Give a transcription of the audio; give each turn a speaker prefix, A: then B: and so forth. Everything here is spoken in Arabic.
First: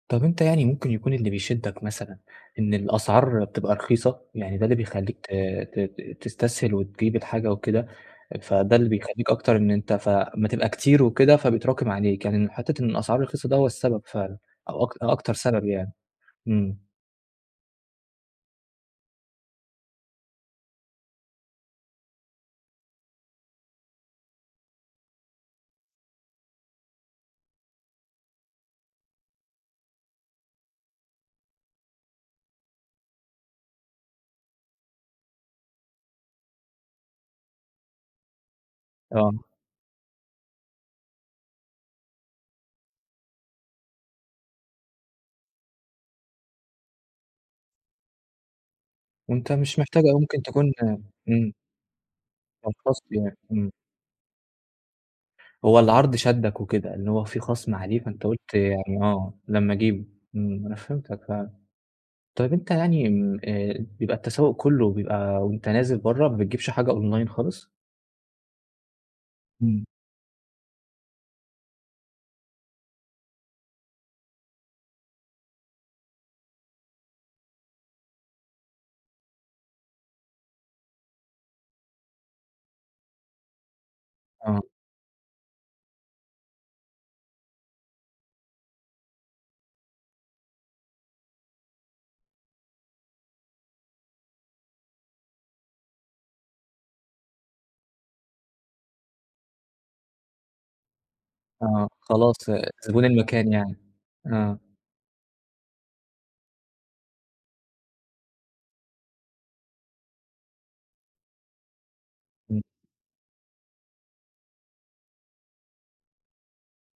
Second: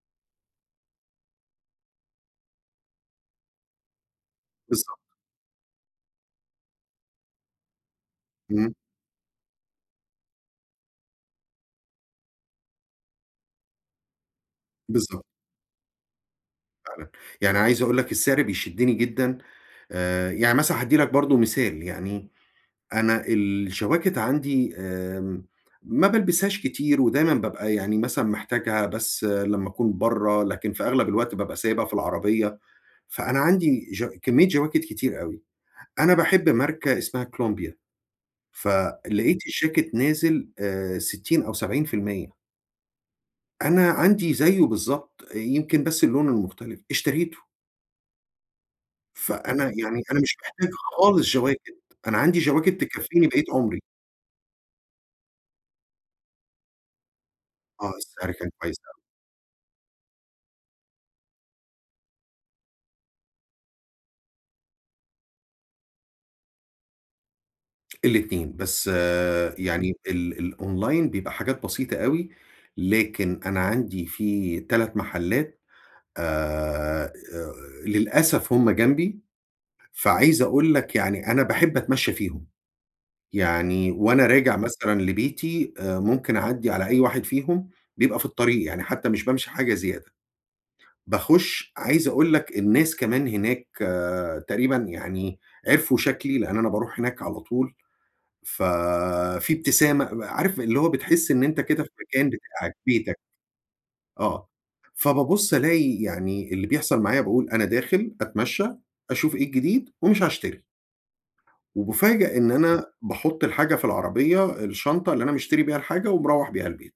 A: طب أنت يعني ممكن يكون اللي بيشدك مثلًا إن الأسعار بتبقى رخيصة؟ يعني ده اللي
B: بالضبط.
A: بيخلّيك ت ت ت تستسهل وتجيب الحاجة وكده،
B: امم.
A: فده اللي بيخلّيك أكتر إن أنت فأما تبقى كتير وكده فبيتراكم عليك، يعني إن حتّة إن الأسعار رخيصة ده هو السبب فعلًا أو أك
B: بالضبط.
A: أكتر سبب يعني؟ إمم.
B: فعلًا، يعني عايز أقول لك السِّعر بيشدني جدًا آآ، يعني مثلًا هادّي لك برضو مثال يعني، أنا الجواكت عندي آمم، ما بالبسهاش كتير، ودايمًا بابقى يعني مثلًا محتاجها بس لمّا أكون برّه، لكن في أغلب الوقت بابقى سايبها في العربيّة، فأنا عندي ج كميّة جواكت كتير أوي، أنا باحب ماركة اسمها كولومبيا،
A: آه.
B: فلقيت الجاكت نازل آآ، 60 أو 70%. أنا عندي زيه بالضبط، يمكن بس اللونه مختلف، اشتريته.
A: وأنت
B: فأنا
A: مش
B: يعني
A: محتاج
B: أنا
A: أوي
B: مش
A: ممكن
B: محتاج
A: تكون
B: خالص
A: إمم.
B: جواكت، أنا عندي
A: كان
B: جواكت
A: خصْم
B: تكفيني
A: يعني،
B: بقية
A: إمم.
B: عمري.
A: هو العرض شدَّك وكده، إن هو فيه خصْم
B: آه،
A: عليه فأنت
B: السِّعر كان
A: قُلت
B: كويس
A: يعني
B: أوي.
A: آه، لمّا أجيبه، امم، أنا فهِمتك فعلًا، طيّب أنت يعني امم بيبقى التسوق كلّه بيبقى وأنت نازل برّه ما بتجيبش حاجة أونلاين خالص؟
B: ال2 بس
A: إمم.
B: يعني ال الأونلاين بيبقى حاجات بسيطة أوي، لكن أنا عندي فيه 3 محلات آآ، للأسف هم جنبي فعايز أقول لك يعني أنا باحب أتمشّى فيهم، يعني وأنا راجع
A: آه.
B: مثلًا لبيتي ممكن أعدّي على أي واحد فيهم، بيبقى في الطريق يعني حتّى مش بامشي حاجة زيادة، باخش عايز أقول لك الناس كمان هناك آآ، تقريبًا يعني عرفوا شكلي، لأن أنا باروح هناك على طول ففيه إبتسامة، عارف اللي هو بتحس إن أنت كده في
A: آه،
B: مكان
A: خلاص
B: بتاعك
A: زبون
B: بيتك.
A: المكان يعني.
B: آه،
A: آه.
B: فبابص ألاقي يعني اللي بيحصل معايا باقول أنا داخل أتمشى، أشوف إيه الجديد ومش هاشتري. وبافاجأ إن
A: امم.
B: أنا باحط الحاجة في العربيّة الشنطة اللي أنا مشتري بيها الحاجة، ومروّح بيها البيت.